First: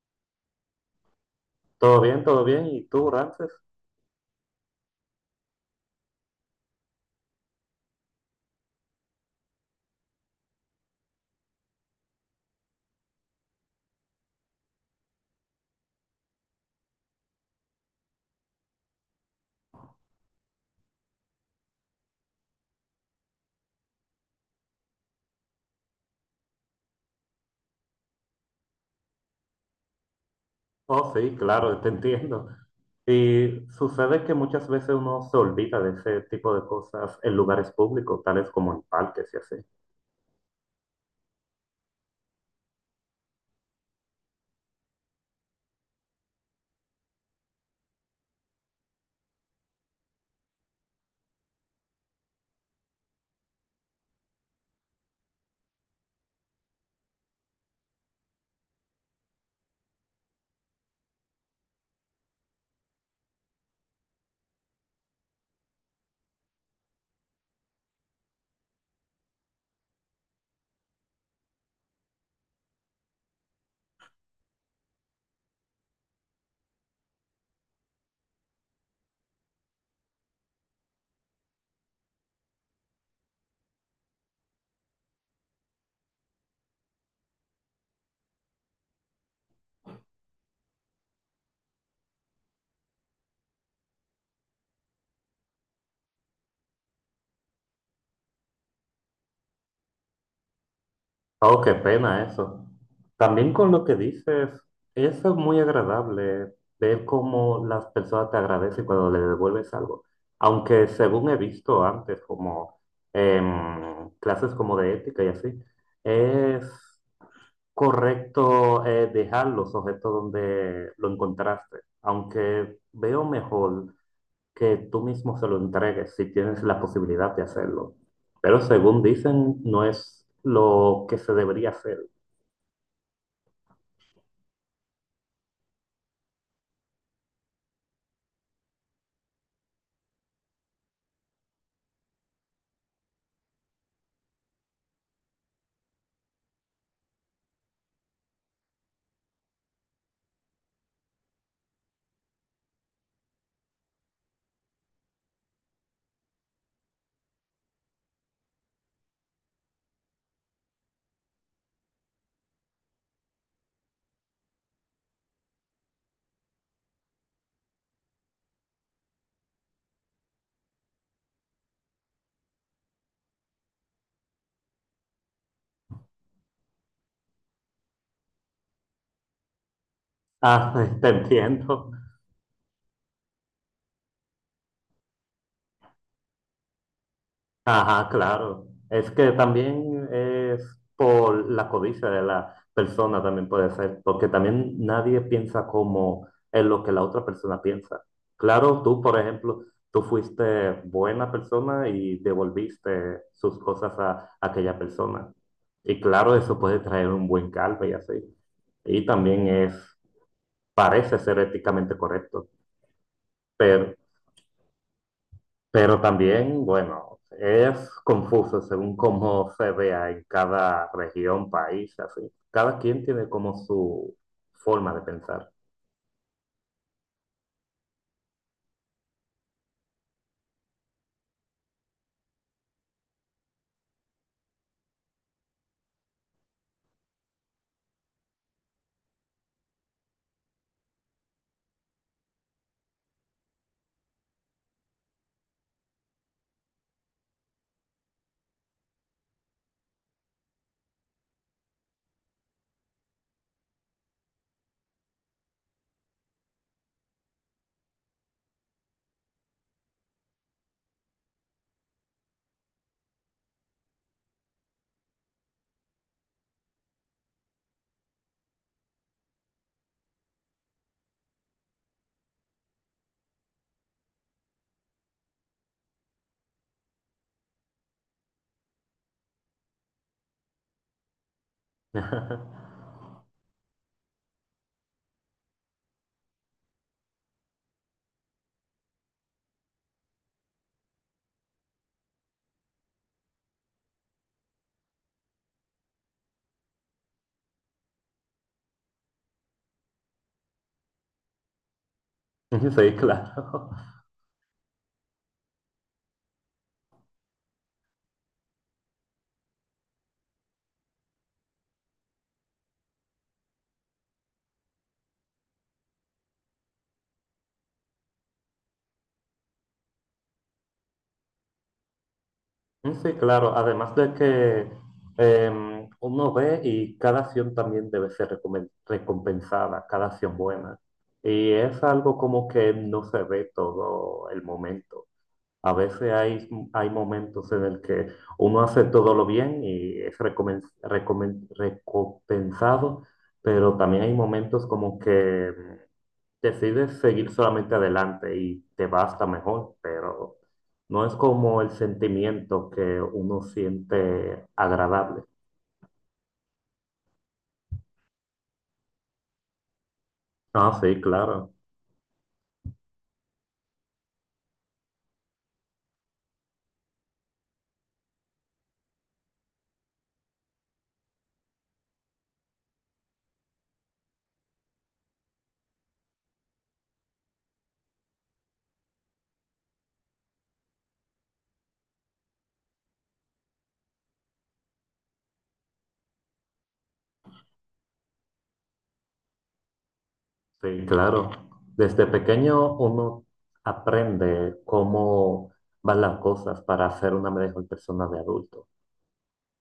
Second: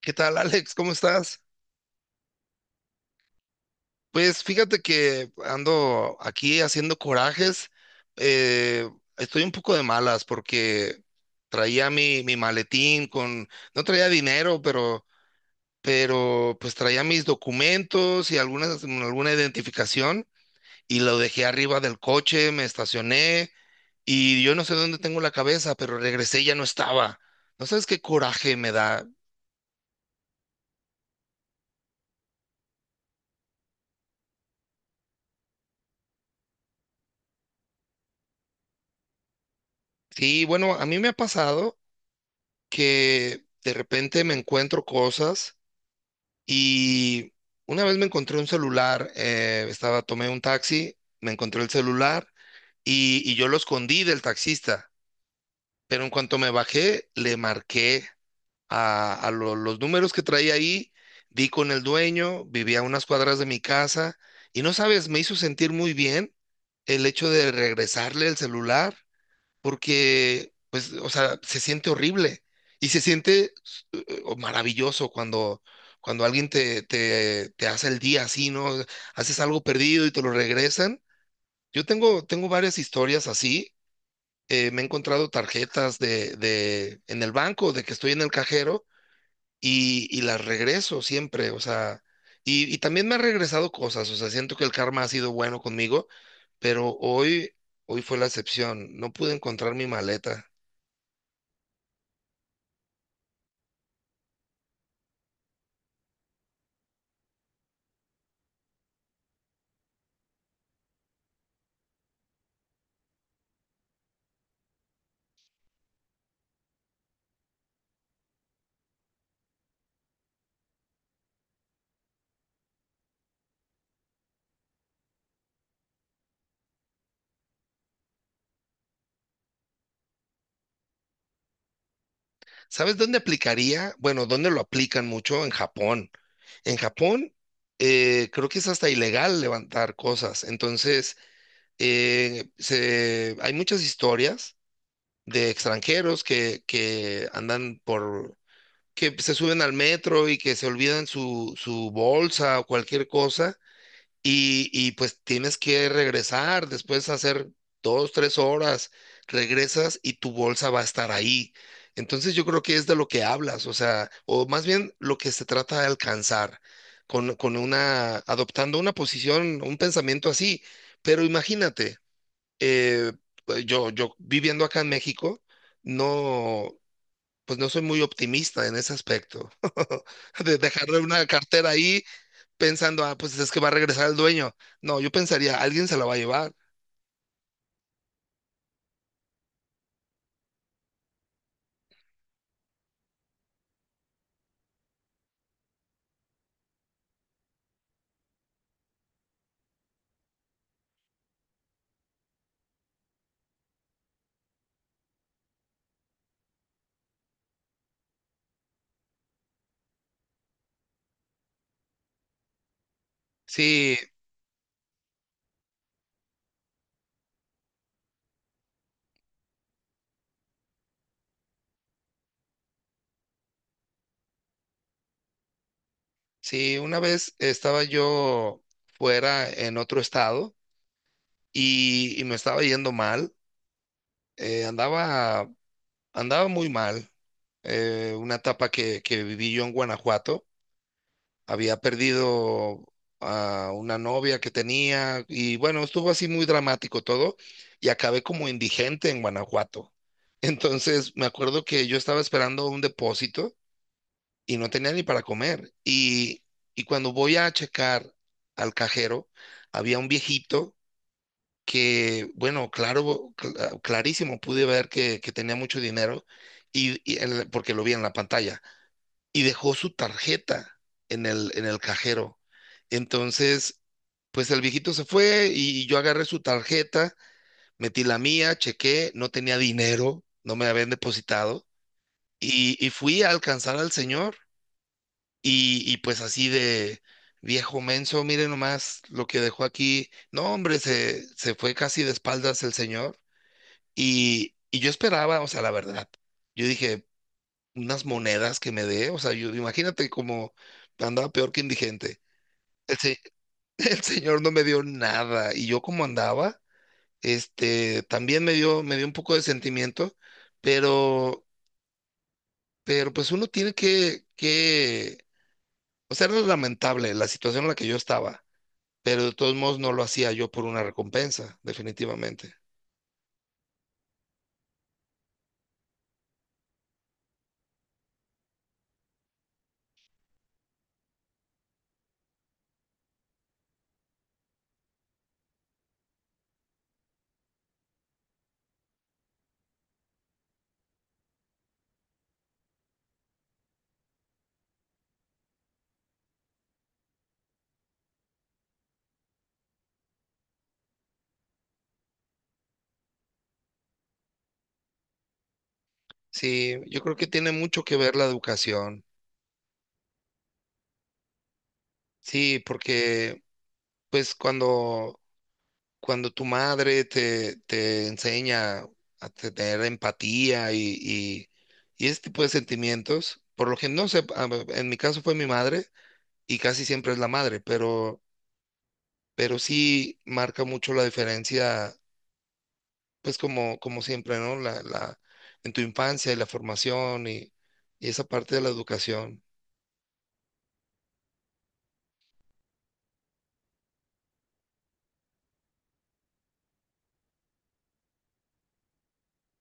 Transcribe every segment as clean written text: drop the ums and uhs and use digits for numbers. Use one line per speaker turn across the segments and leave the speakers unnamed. ¿Qué tal, Alex? ¿Cómo estás?
Todo bien, todo bien. ¿Y tú, Ramses?
Pues fíjate que ando aquí haciendo corajes. eh, Estoy un poco de malas porque traía mi maletín con, no traía dinero, pero pues traía mis documentos y alguna identificación y lo dejé arriba del coche, me estacioné y yo no sé dónde tengo la cabeza, pero regresé y ya no estaba. ¿No sabes qué coraje me da?
Oh, sí, claro, te entiendo. Y sucede que muchas veces uno se olvida de ese tipo de cosas en lugares públicos, tales como en parques y así.
Sí, bueno, a mí me ha pasado, que de repente me encuentro cosas y una vez me encontré un celular. Estaba, tomé un taxi, me encontré el celular y yo lo escondí del taxista, pero en cuanto me bajé, le marqué a los números que traía ahí, di con el dueño, vivía a unas cuadras de mi casa y no sabes, me hizo sentir muy bien el hecho de regresarle el celular porque, pues, o sea, se siente horrible y se siente maravilloso cuando, cuando alguien te hace el día así, ¿no? Haces algo perdido y te lo regresan. Yo tengo varias historias así. Me he encontrado tarjetas en el banco, de que estoy en el cajero y las regreso siempre. O sea, y también me ha regresado cosas, o sea, siento que el karma ha sido bueno conmigo, pero hoy fue la excepción. No pude encontrar mi maleta.
Oh, qué pena eso. También con lo que dices, eso es muy agradable, ver cómo las personas te agradecen cuando le devuelves algo. Aunque según he visto antes, como en clases como de ética y así, es correcto, dejar los objetos donde lo encontraste, aunque veo mejor que tú mismo se lo entregues si tienes la posibilidad de hacerlo. Pero según dicen, no es lo que se debería hacer.
¿Sabes dónde aplicaría? Bueno, ¿dónde lo aplican mucho? En Japón. En Japón, creo que es hasta ilegal levantar cosas. Entonces, hay muchas historias de extranjeros que andan por, que se suben al metro y que se olvidan su bolsa o cualquier cosa y pues tienes que regresar después de hacer dos, tres horas, regresas y tu bolsa va a estar ahí. Entonces yo creo que es de lo que hablas, o sea, o más bien lo que se trata de alcanzar con una, adoptando una posición, un pensamiento así. Pero imagínate, eh, pues, yo viviendo acá en México, no, pues no soy muy optimista en ese aspecto. De
Ah,
dejarle
te
una
entiendo.
cartera ahí pensando, ah, pues es que va a regresar el dueño. No, yo pensaría, alguien se la va a llevar.
Ajá, claro. Es que también es por la codicia de la persona, también puede ser, porque también nadie piensa como en lo que la otra persona piensa. Claro, tú, por ejemplo, tú fuiste buena persona y devolviste sus cosas a aquella persona. Y claro, eso puede traer un buen caldo y así. Y también es, parece ser éticamente correcto.
Sí,
Pero también, bueno, es confuso según cómo se vea en cada región, país, así. Cada quien tiene como su forma de pensar.
sí, una vez estaba yo fuera en otro estado y me estaba yendo mal, andaba, andaba muy mal. Una etapa que viví yo en Guanajuato, había perdido a una novia que tenía y bueno, estuvo así muy dramático todo y acabé como indigente en Guanajuato. Entonces me acuerdo que yo estaba esperando un depósito y no tenía ni para comer. Y cuando voy a checar al cajero, había un viejito que, bueno, claro, clarísimo, pude ver que tenía mucho dinero porque lo vi en la pantalla y dejó su tarjeta en en el cajero. Entonces, pues el viejito se fue y yo agarré su tarjeta, metí la mía, chequé, no tenía dinero, no me habían depositado y fui a alcanzar al señor y pues así de viejo menso, mire nomás lo que dejó aquí. No, hombre, se fue casi de espaldas el señor. Y yo esperaba, o sea, la verdad, yo dije, unas monedas que me dé, o sea, yo imagínate como andaba peor que indigente.
Sí,
El, se-
claro.
el señor no me dio nada y yo como andaba, este, también me dio un poco de sentimiento, pero, pero pues uno tiene o sea, era lamentable la situación en la que yo estaba, pero de todos modos no lo hacía yo por una recompensa, definitivamente.
Sí, claro. Además de que uno ve y cada acción también debe ser recompensada, cada acción buena. Y es algo como que no se ve todo el momento. A veces hay, hay momentos en el que uno hace todo lo bien y es recompensado, pero también hay momentos como que decides seguir solamente adelante y te va hasta mejor, pero no es como el sentimiento que uno siente agradable.
Sí, yo creo que tiene mucho que ver la educación.
Ah, sí, claro,
Sí, porque pues cuando, cuando tu madre te enseña a tener empatía y ese tipo de sentimientos, por lo que no sé, ver, en mi caso fue mi madre y casi siempre es la madre, pero sí marca mucho la diferencia pues como, como siempre, ¿no? En tu infancia y la formación y esa parte de la educación.
sí, claro. Desde pequeño uno aprende cómo van las cosas para ser una mejor persona de adulto.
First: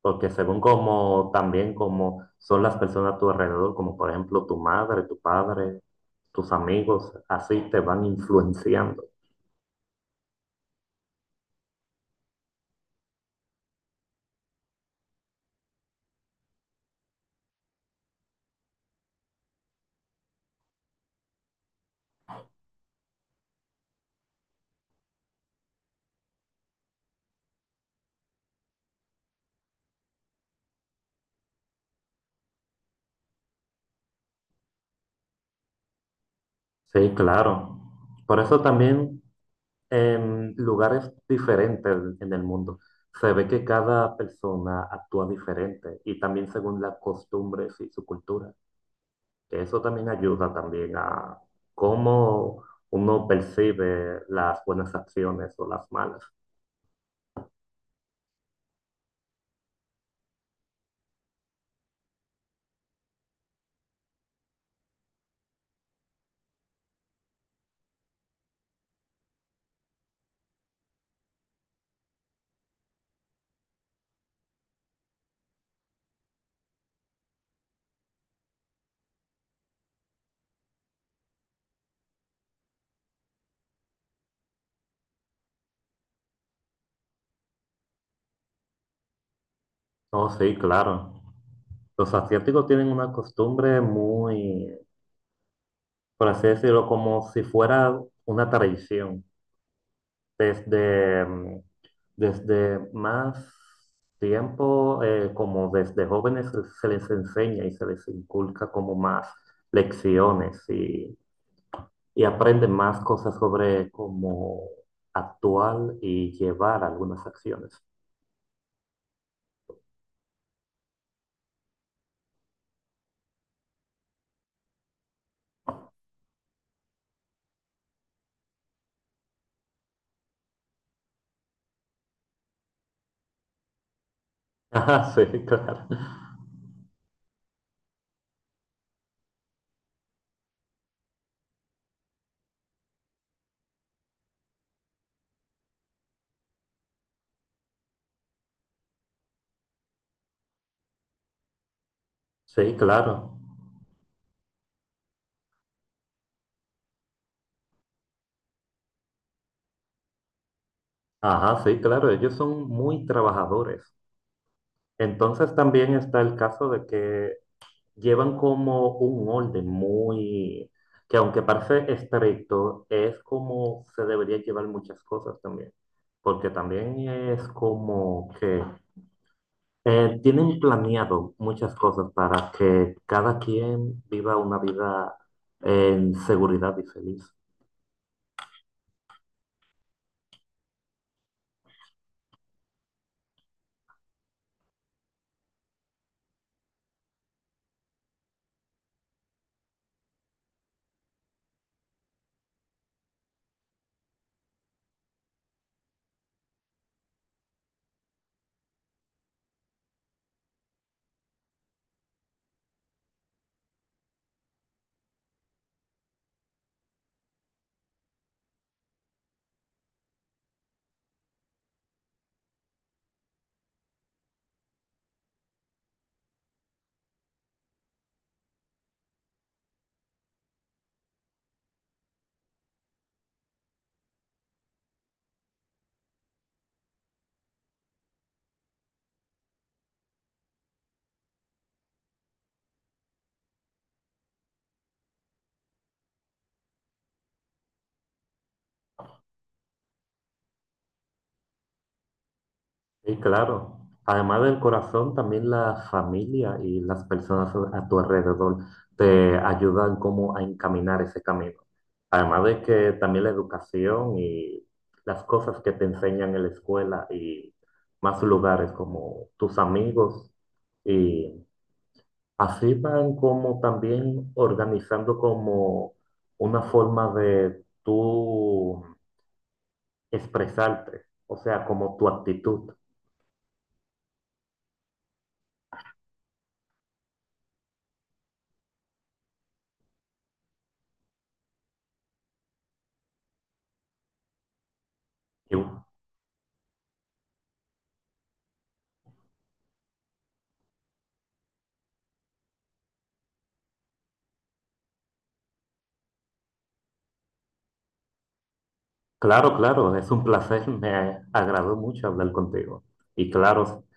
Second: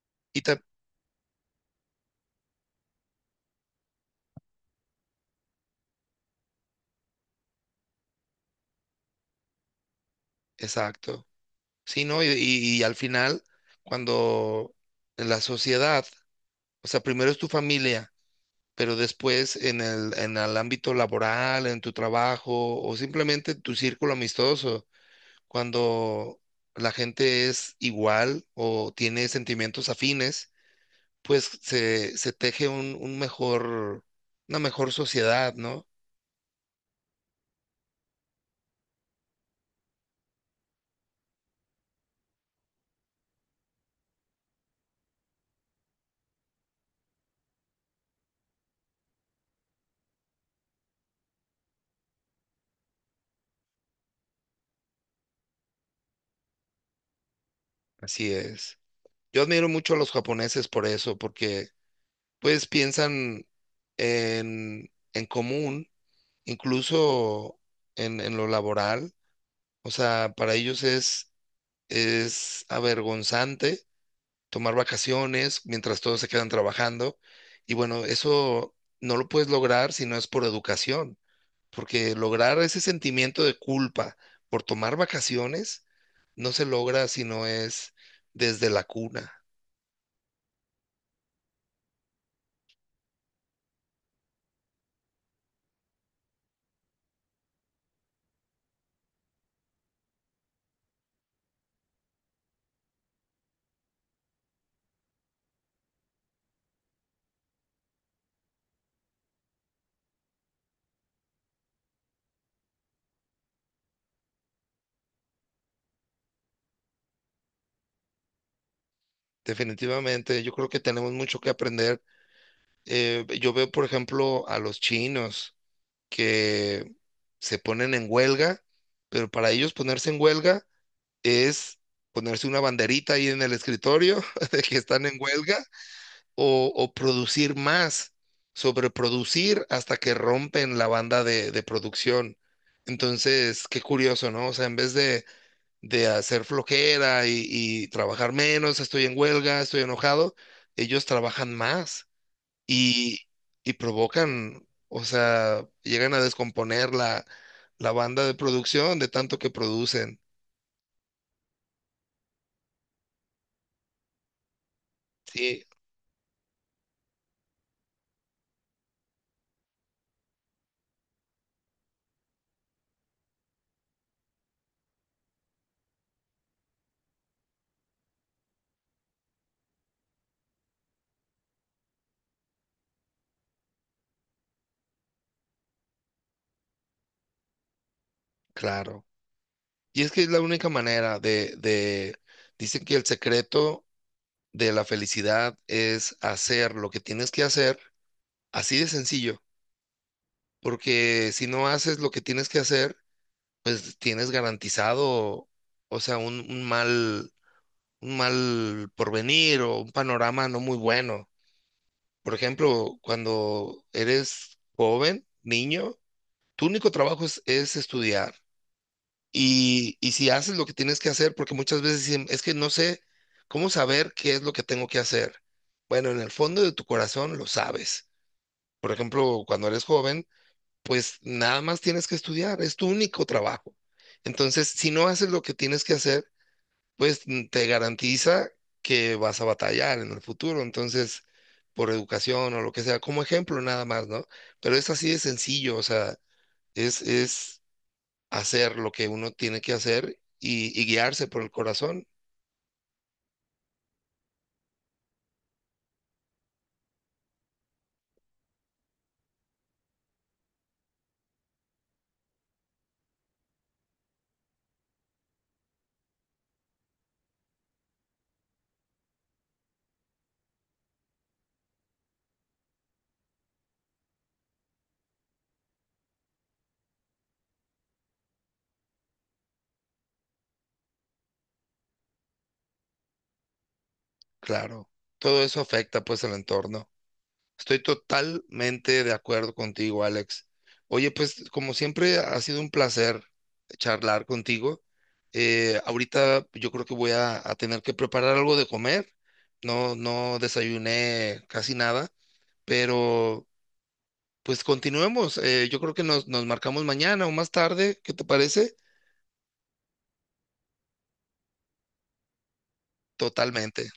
Porque
Y
según
ta-
como también como son las personas a tu alrededor, como por ejemplo tu madre, tu padre, tus amigos, así te van influenciando.
exacto. Sí, ¿no? Y al final, cuando en la sociedad, o sea, primero es tu familia, pero después en en el ámbito laboral, en tu trabajo o simplemente tu círculo amistoso, cuando la gente es igual o tiene sentimientos afines, pues se teje un mejor, una mejor sociedad, ¿no?
Sí, claro. Por eso también en lugares diferentes en el mundo se ve que cada persona actúa diferente y también según las costumbres y su cultura. Que eso también ayuda también a cómo uno percibe las buenas acciones o las malas.
Así es. Yo admiro mucho a los japoneses por eso, porque pues piensan en común, incluso en lo laboral. O sea, para ellos es avergonzante tomar vacaciones mientras todos se quedan trabajando. Y bueno, eso no lo puedes lograr si no es por educación, porque lograr ese sentimiento de culpa por tomar vacaciones no se logra si no es desde la cuna.
Oh, sí, claro. Los asiáticos tienen una costumbre muy, por así decirlo, como si fuera una tradición. Desde, desde más tiempo, como desde jóvenes se les enseña y se les inculca como más lecciones y aprenden más cosas sobre cómo actuar y llevar algunas acciones.
Definitivamente, yo creo que tenemos mucho que aprender. Yo veo, por ejemplo, a los chinos que se ponen en huelga, pero para ellos ponerse en huelga es ponerse una banderita ahí en el escritorio de que están
Ah,
en
sí,
huelga
claro.
o producir más, sobreproducir hasta que rompen la banda de producción. Entonces, qué curioso, ¿no? O sea, en vez de hacer flojera y trabajar menos, estoy en huelga, estoy enojado, ellos trabajan más
Sí,
y,
claro.
y provocan, o sea, llegan a descomponer la, la banda de producción de tanto que producen.
Ajá, sí, claro, ellos son muy trabajadores. Entonces
Sí,
también está el caso de que llevan como un orden muy, que aunque parece estricto, es como se debería llevar muchas cosas también, porque también es como que tienen planeado muchas cosas para que cada quien viva una vida en seguridad y feliz.
claro. Y es que es la única manera dicen que el secreto de la felicidad es hacer lo que tienes que hacer, así de sencillo, porque si no haces lo que tienes que hacer, pues tienes garantizado, o sea, un mal porvenir o un panorama no muy bueno. Por ejemplo, cuando eres joven, niño, tu único trabajo es estudiar. Y si haces lo que tienes que hacer, porque muchas veces dicen, es que no sé cómo saber qué es lo que tengo que hacer. Bueno, en el fondo de tu corazón lo sabes. Por ejemplo, cuando eres joven, pues nada más tienes que estudiar, es tu único trabajo. Entonces, si no haces lo que tienes que hacer, pues te garantiza que vas a batallar en el futuro. Entonces, por educación o lo que sea, como ejemplo nada más, ¿no? Pero es así de sencillo, o sea, es hacer lo que uno tiene que hacer y guiarse por el corazón,
Sí, claro. Además del corazón, también la familia y las personas a tu alrededor te ayudan como a encaminar ese camino. Además de que también la educación y las cosas que te enseñan en la escuela y más lugares como tus amigos y así van como también organizando como una forma de tú expresarte, o sea, como tu actitud.
claro. Todo eso afecta pues el entorno. Estoy totalmente de acuerdo contigo, Alex. Oye, pues como siempre ha sido un placer charlar contigo. Ahorita yo creo que voy a tener que preparar algo de comer. No, no desayuné casi nada, pero pues continuemos. Yo creo que nos marcamos mañana o más tarde. ¿Qué te parece?
Claro, claro, es un placer, me agradó mucho hablar contigo. Y claro,
Totalmente.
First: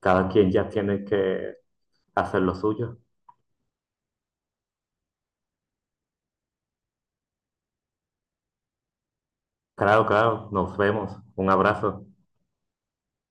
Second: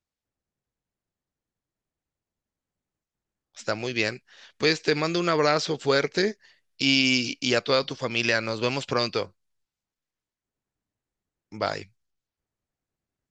cada quien ya tiene que hacer lo suyo.
Está muy bien. Pues te mando un abrazo fuerte y a toda tu familia. Nos vemos pronto.
Claro, claro, nos vemos. Un
Bye.
abrazo.